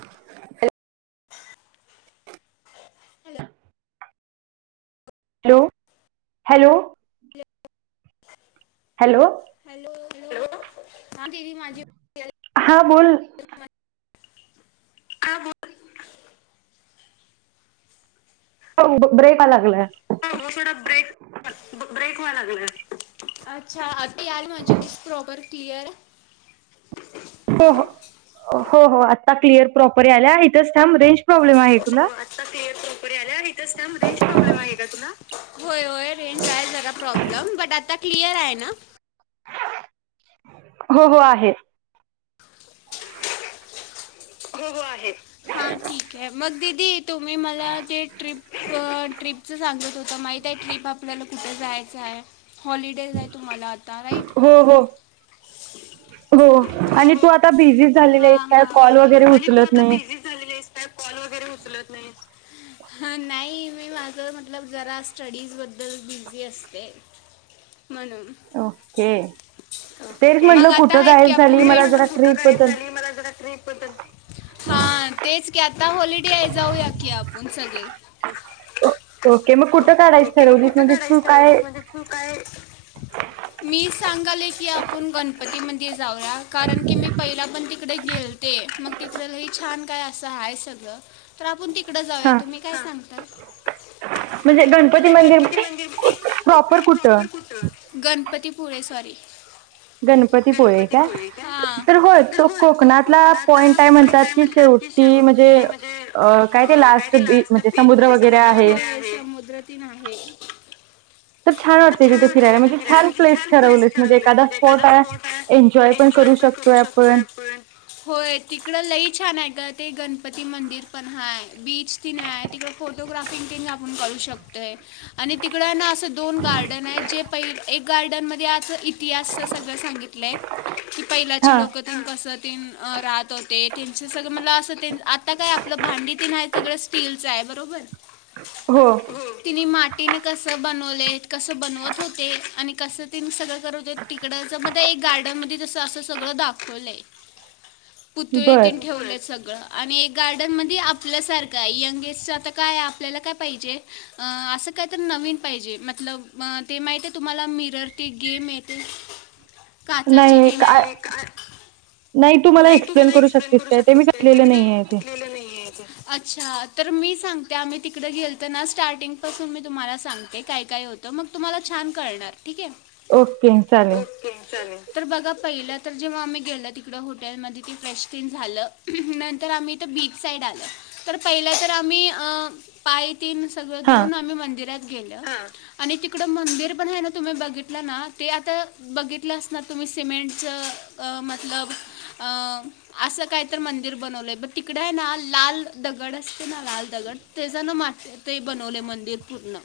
Hello''--'' hello hello, क [inaudible] hello, hello hello हा, दिदी माझी. ''हां'' बोल. का बो''--'' [inaudible] ब्रेका लागलाय ना, हो मॅडम ब्रेक, ब्रेक व्हाय लागलाय. अच्छा ती [unintelligible] [unintelligible] [unintelligible] हो हो हो हो आता क्लिअर प्रॉपरी आल्या इथच थांब रेंज प्रॉब्लेम आहे हो, तुला? आता क्लिअर प्रॉपरी आल्या, इथच थांब रेंज आहे प्रॉब्लेम आहे का तुला? होय होय रेंज आहे जरा प्रॉब्लेम बट आता क्लिअर आहे ना? हो, हो आहे. हो-हो आहे. हा ठीक हाय मग दिदी तुम्ही मला, ते ट्रीप-ट्रीप अस सांगत होता, माहीत ट्रीप आपल्याला कुठ जायाचं हाय. हॉलिडेज हाय तुम्हाला आता राईट. हो हो हो हो आणि तू हो आता बिझी झालेली हा हायसं का? हा हो कॉल वगैरे आणि तू उचलत आता नाहीस बिझी झालेली आहेस काय कॉल वगैरे उचलत नाहीस? ह नाही, मी माझ मतलब जरा स्टडीज बद्दल बिझी असते. म्हणून. ओके. तेच म्हटलं कुठं गायब ओके झाली तेज मला जरा म्हणल कुठ ट्रीप गायब बद्दल झाली मला जरा ट्रीप बदल मग आता आहेत की आप हा तेच की आता हॉलिडे आहे, जाऊया की आपण आप आपुन सगळे. ओके मग कुठं काढायस ठरवलीस म्हणजे तू काय? ह काय? मी सांगाले की आपण गणपतीमध्ये जाऊया, कारण की मी पहिला पण तिकडे गेल ते मग तिकड लय छान काय असं हाय सगळं. तर आपुण तिकडं जाऊया, हा तुम्ही काय सांगताय? म्हणजे गणपती म्हणजे प्रॉपर कुठं? गणपतीपुळे सॉरी. गणपतीपुळे का तर हो तो कोकणातला पॉईंट हाय. म्हणतात की शेवटी म्हजे अ. अ काय दिलं आज [unintelligible] बी म्हणजे समुद्र वगैरे आहे, समुद्रतीन आहे. तर छान वाटतय तिथे फिरायला म्हणजे छान प्लेस ठरवलीस, म्हणजे एखादा स्पॉर्ट आ एन्जॉय पण करू शकतोय आपण. होय. तिकडं लई छान हाय ग ते गणपती मंदिर पण हाय बीच तिन हाय तिकड फोटोग्राफिंग ती फोन करू शकतय आणि तिकडं ना असं दोन गार्डन आहे जे पहि एक गार्डनमध्ये आस इतिहास सगळं सांगितलंय की हा पहिलाची लोक कसतीन राहत. तर ते त्यांच सगळं मला असं तेन आता काय आपलं भांडीतीन आहे सगळं स्टीलचं आहे बरोबर? [unintelligible] हो तिने मातीने कस बनवलेत कसं बनवत होते आणि कस ते मी सगळं करवते तिकडचं, मग त्या एक गार्डन मध्ये जसं असं सगळं दाखवलंय. बर पुतळेतीन ठेवलेत सगळं. आणि एक गार्डनमध्ये आपल्यासारखं हाय यंगेस्ट आता काय आपल्याला काय पाहिजे? अ असं काय तर नवीन पाहिजे, मतलब ते माहित हाय, तुम्हाला मिरर ते गेम येते. काचाची नाही गेम काय हाय [unintelligible] नाही तू मला एक्सप्लेन करू शकतेस, काय ते मी [unintelligible] नाही आहे ते. अच्छा तर मी सांगते आम्ही तिकडें गेलत ना स्टार्टिंग पासून मी तुम्हाला सांगते काय काय होत. तर, मग तुम्हाला छान कळणार ठीक आहे. ओके चालेल. [unintelligible] तर बघा पहिला तर जेव्हा आम्ही गेल तिकड हटेल म ते फ्रेश तीन [unintelligible] झालं नंतर आम्ही इथं बीच साईड आलं. तर पहिलं तर आम्ही अ पाय तीन सगळं हा दुऊन आम्ही मंदिरात गेल. आणि तिकडं मंदिर पण आहे ना तुम्ही बघितलं ना ते आता बघितलं असणार तुम्ही सिमेंटच. अ मतलब अ असं काय तर मंदिर बनवलं आहे ब तिकडं आहे ना लाल दगड अस ना लाल दगड तेज ना मा ते बनवले मंदिर पूर्ण.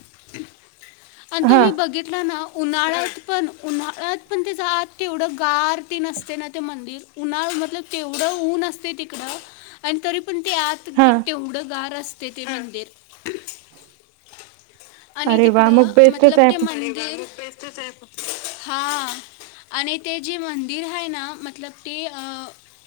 आणि हा तुम्ही बघितला ना उन्हाळ्यात पण उन्हाळ्यात पण त्याचं आत तेवढं गार तेन अस्त ना ते मंदिर. उन्हाळ मतलब तेवढं ऊन असते तिकडं आणि तरी पण ते आत हा घे तेवढं गार असतय ते मंदिर. आणि अरे वा मग तिकडं बेस्टच मतलब आहे. ते मन. [unintelligible] [inaudible] हा आणि ते जे मंदिर आहे ना मतलब ते अ [unintelligible]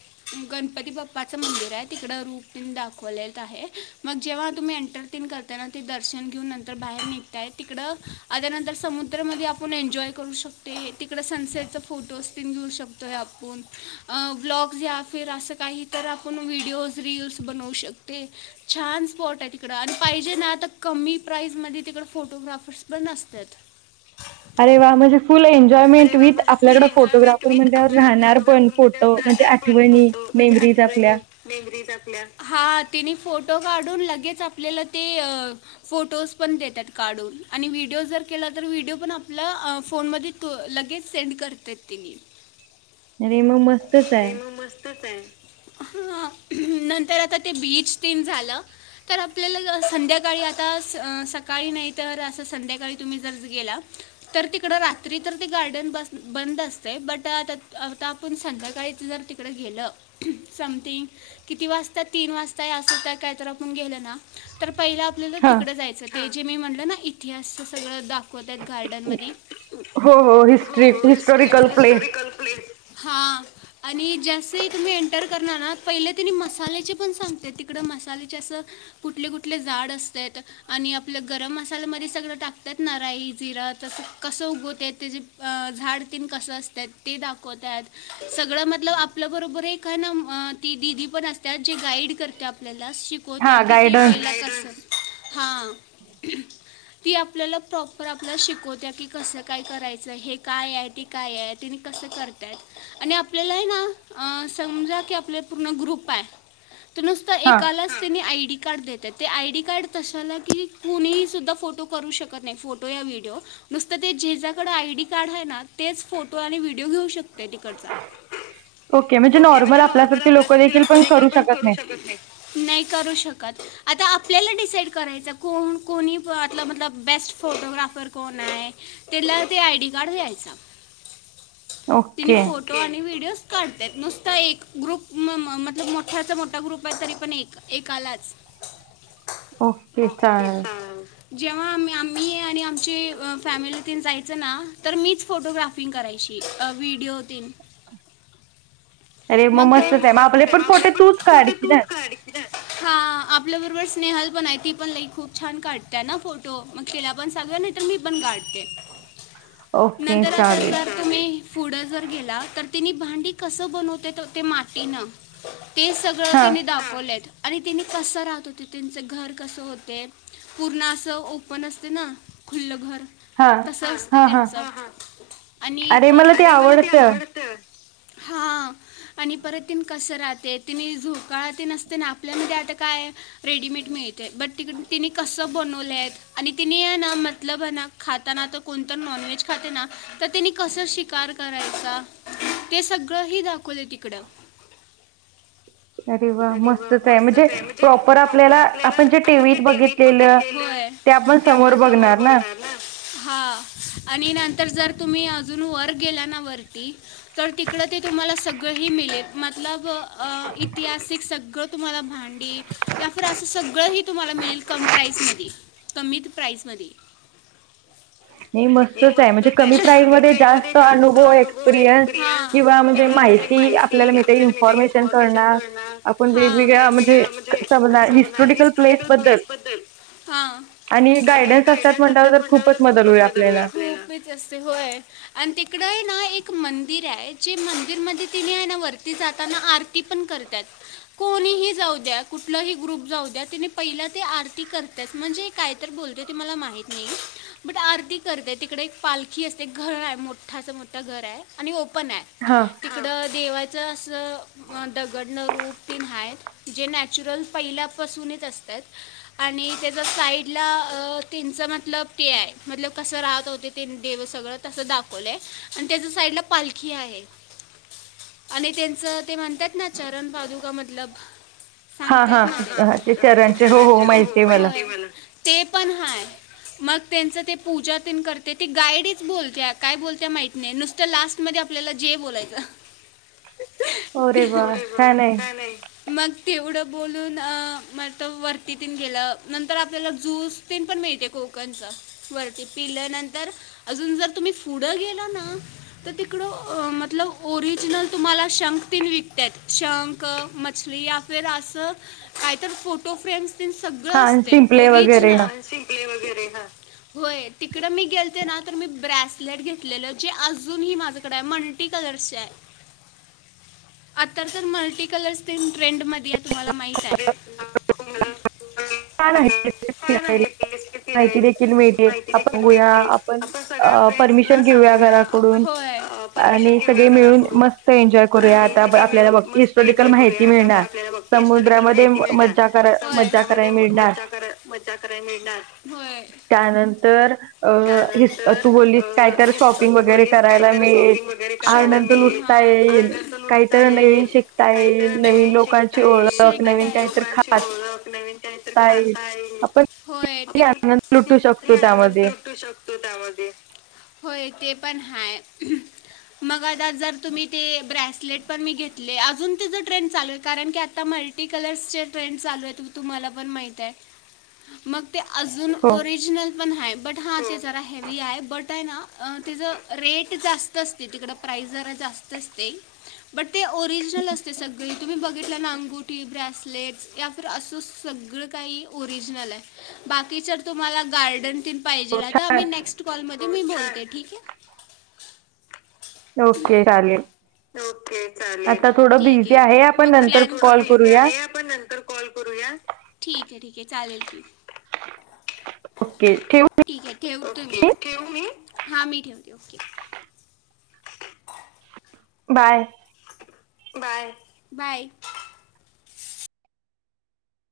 गणपती बाप्पाचं मंदिर आहे तिकड रूप तन दाखवलेत आहे. मग जेव्हा तुम्ही एंटरटिन करतायना ते दर्शन घेऊन नंतर बाहेर निघताय तिकडं आ त्यानंतर समुद्रामध्ये आपण एन्जॉय करू शकतेय तिकडं सनसेटचा फोटोज त घेऊ शकतो आहे आपून. ब्लॉग्स या फिर असं काहीतर आपण व्हिडिओज रीलस बनवू शकते. छान स्पॉट आहे त. तिकडं आणि पाहिजे ना आता कमी प्राईजमध्ये तिकडं फोटोग्राफर्स पण अस्त्यात. अरे वा म्हणजे फुल एंज एन्जॉयमेंट अरे वा विथ म्हणजे फुल आपल्याकडे एन्जॉयमेंट फोटोग्राफर विथ म्हणल्यावर आपल्याकडे राहणार पण फोटोग्राफर फोटो म्हणजे राहणार आठवणी. मेमरीज आपल्या. [inaudible] तल्या हा तिने फोटो काढून लगेच आपल्याला ते. फोटोज पण देतात काढून आणि व्हिडिओ जर केला तर व्हिडिओ पण आपला अ फोनमध्ये तू लगेच सेंड करतेत तेनी. अरे मग मस्तच आहे. मस्तच आहे. ह [unintelligible] नंतर आता ते बीच तेन झालं. तर आपल्याला संध्याकाळी आता स अं सकाळी नाही तर असं संध्याकाळी तुम्ही जर गेला. तर तिकडं रा तरी तर ते गार्डन बस बंद असते बट आता आता आपण संध्याकाळीच जर तिकड गेलं. समथिंग किती वाजता तीन वाजता अस तर काय तर आपण गेलं ना तर पहिला आपल्याला हां. तिकडं जायचं ते जे मी म्हणलं ना इतिहास सगळं दाखवतात गार्डन मधी. हो हो हिस्ट्री हिस्टॉरिकल प्लेस. [unintelligible] प्लेस हा. आणि जस् तुम्ही एंटर करणार ना पहिले तिने मसाल्याचे पण सांगते तिकडं मसाल्याचे असं. कुठले कुठले झाड असतेत. आणि आपलं गरम मसाल्यामध्ये सगळं टाकतात ना राई जिरा तसं कसं उगवतेत. त्याचे अं झाड तीन कसं असतात ते दाखवत्यात. सगळं मधलं आपल्या बरोबर एक आहे ना अं ती दिदी पण असत्या जे गाईड कर. त्या आपल्याला शिकवत्या हां, की ते [unintelligible] गाईडन्स. पहिल कसं. हा ती आपल्याला प्रॉपर आपल्या शिकवत्या की कस काय. करायचं हे काय आहे ते काय आहे तिने कसं करतायत. आणि आपल्याला आहे ना समजा की आपल्या पूर्ण ग्रुप आहे. तर नुसता हां. एकालाच त्यानी आयडी कार्ड दे. तात तर ते आय डी कार्ड तशाला की कुणीही सुुद्धा फोटो करू शकत नाही फोटो या व्हिडिओ. नुसतं ते जे ज्याकडे आयडी कार्ड आहे ना तेच फोटो आणि व्हिडिओ घेऊ शकतो. ते तिकडचा. ओके म्हणजे नॉर्मल आपल्यासारखे लोक देखील पण करू शकत नाही नाही करू शकत. आता आपल्याला डिसाईड करायच, कोण कोणी या मधलं बेस्ट फोटोग्राफर कोण आहे. त्याला ते आय डी कार्ड द्यायचा तिने ओके. फोट टो आणि व्हिडिओज काढतेत नुसता एक ग्रुप म मतलब मोठ्याचा मोठा ग्रुप आहे तरी पण एक. एकालाच. ओके चालेल, जेव्हा आम्ही आम्ही आणि आमचे फॅमिली. जायचं ना तर मीच फोटोग्राफिंग करायची व्हिडिओ तिनं. अरे मग मस्तच आहे मग आपले पण फोटो तूच काढशील ना [inaudible] [unintelligible] हा आपल्या बरोबर स्नेहल पण आहे ती पण लई खूप छान काढत्या ना फोटो मग तिला पण सांगुया ना. तर मी पण काढते ओके. नंतर आता चालेल. जर तुम्ही. पुढं जर गेला तर तेनी भांडी कसं बनवतेत ते मातीन ते सग. सगळं हां, तिने दाखवलेत आणि तिने कसं राहत होते त्यांच घर कसं होते. पूर्ण असं ओपन असत ना खुलं घर. हां. तस असत हां, हां. त्यांच आणि परत अरे मला ते आवडत हा आणि परत तिने कसं राहते तिने झोकाळा तेन असत ना आपल्यामध्ये आता काय आहे. रेडीमेड मिळते. बट तिकड तिने कसं बनवलेत. आणि तिने ना मतलब आहे ना खाताना तर कोणतर नॉन व्हेज खाते ना. तर त्यांनी कसं शिकार करायचा ते सगळं ही दाखवले तिकडं अरे वा मस्तच आहे म्हणजे प्रॉपर आपल्याला आपण जे टीव्हीत बघितलेलं. ते आपण समोर बघणार ना. हा आणि नंतर जर तुम्ही अजून वर गेला ना वरती तर तिकडं ते तुम्हाला सगळंही मिळेल मतलब अ इतिहासिक सगळं तुम्हाला भांडी त्या असं सगळं ह तुम्हाला मिळेल कम प्राईस म कमी प्राईसमध्ये नाही हह [unintelligible] मस्तच मस्त म्हणजे आहे पण कमी प्राईस मध्ये जास्त अनुभव एक्सपिरियन्स एक्सप्रेन्स किंवा म्हणजे माहिती आपल्याला मिळते मा्मेश इन्फॉर्मेशन कळणार आपण वेगवेगळ्या म्हणजे समजणार वण [unintelligible] हिस्टोरिकल प्लेस बद्दल हा. आणि गायडन्स असतात म्हटल्यावर जर खूपच. [unintelligible] [unintelligible] मदत होईल आपल्याला होय आणि तिकड ना एक मंदिर आहे जे मंदिरमध्ये तिनी आहे ना वरती जाताना आरती पण करतात, कोणीही जाऊ द्या कुठलाही ग्रुप जाऊ द्या तने पहिला ते आरती कर त्याच म्हणजे काय तर बोलते, ते मला माहित नाही बट आरती करते तिकडे एक पालखी असते घर आहे मोठा अस मोठं घर आहे आणि ओपन आहे, हा. देवाचं असं, दगडणं रूप तीन हायत. जे नॅचरल पहिल्यापसूनच असतात. आणि त्याचा साईडला तेच मतलब ते हाय, मतलब कसं राहत होते. देव सगळं तसं दाखवलंय आणि त्याच्या साईडला पालखी आहे. आणि त्येचं ते म्हणतात ना, चरण पादुका मतलब. हा सांगत्यात हा ना, घ, हा ते घराच्या चरणचे हो हो शेजारचे होम माहिती आहे हाय ते माहितीय मला. ते पण हाय. मग त्यांच ते पूजा तेन करते, ती गाईडीच बोलत्या काय बोलत्या माहित नाही नुसत तर लास्ट मध्ये आपल्याला जे बोलायच. जे, वा अरे बा छान आहे काय नाही. मग तेवढं बोलून, मग त वरतीतेन गेलं नंतर आपल्याला जूस पिन पण मिळते कोकणच, वरती पिल्यानंतर अजून जर तुम्ही पुढं गेला ना, तर तिकडं मतलब ओरिजिनल तुम्हाला शंख तेन विकत्यात, शंख, मछली या फिर असं कायतर फोटो फ्रेम्स तेन सगळं हा असतय शिंपले वगैरे हा, ओरिजनल. शिपले वगैरे ह. होय, तिकड मी गेलते ना तर मी ब्रेसलेट घेतलेलं, जे अजूनही माझ्याकड हाय. मल्टी कलर आता तर मल्टी कलर्स तेन ट्रेंड मध्ये पिया तुम्हाला माहित हाय. [unintelligible] फि असते माहिती फिरायला, देखील मिळते माहिती आपण देखील बघूया मिळते. आपण सगळ्या अ फ्रेंडसना परमिशन घेऊया सांगूया. घराकडून होय. परमिशन आणि घेऊया सगळे मिळून घराकडून मस्त एन्जॉय करूया, आणि आता सगळे आपल्याला मिळून बघ मस्त हिस्टॉटीकल एन्जॉय माहिती करूया आता आप- मिळणार. आपल्याला हिस्टॉरिकल समुद्रामध्ये माहिती मिळणार मज्जा करा, होय. मज्जा क समुद्रामध्ये म मज्जा, मज्जा कराय मिळणार. त्यानंतर अ हिस त्यानंतर तू बोललीस काय तर अ, तू बोललीस काय तर शॉपिंग वगैरे करायला आनंत मिळेल लुठता हा. येईल, आनंद लुटता काहीतर नवीन येईल शिकता काहीतरी येईल, नवीन लोकांन ओळख, नवीन काहीतर खात ल नवीन काहीतर खाता येईल, होय. आपण आनंद लुटू किती शकतो आनंद त्यामध्ये लुटू शकतो त्या मध्ये. होय ते पण हाय. मग आता जर तुम्ही ते ब्रेसलेट पण मी घेतले, अजून तिचं ट्रेंड चालू हाय. कारण की आता मल्ट टी कलर्सचे ट्रेंड चालू आहेत, तुम्हाला पण माहित हाय. मग ते अजून हो ओरिजनल पण हाय. बट हा ते जरा हेवी हाय. बट आहे ना तेज रेट जास्तच तिकडं प्राईज जरा जास्त असते, बट ते ओरिजनल असतय सगळं. तुम्ही बघितलं ना अंगुठी ब्रेसलेट्स या फिर असं सगळं काही ओरिजनल हाय. बाकीच तुम्हाला गार्डन तेन हो पाहिजेलं हाय, तर आम्ही छान नेक्स्ट कॉल मध्ये मी बोलते ठीक हाय. ओके चालेल. ओके चालेल आता थोडं ठीक बिझी आहे, आपण नंतर कॉल करूया. पण नंतर कॉल करूया, ठीक आहे ठीक चालेल कि. ओके, ठेव. ठेव तुम्ही, ठेऊ मी? हा मी ठेवते. Okay bye. बाय. बाय.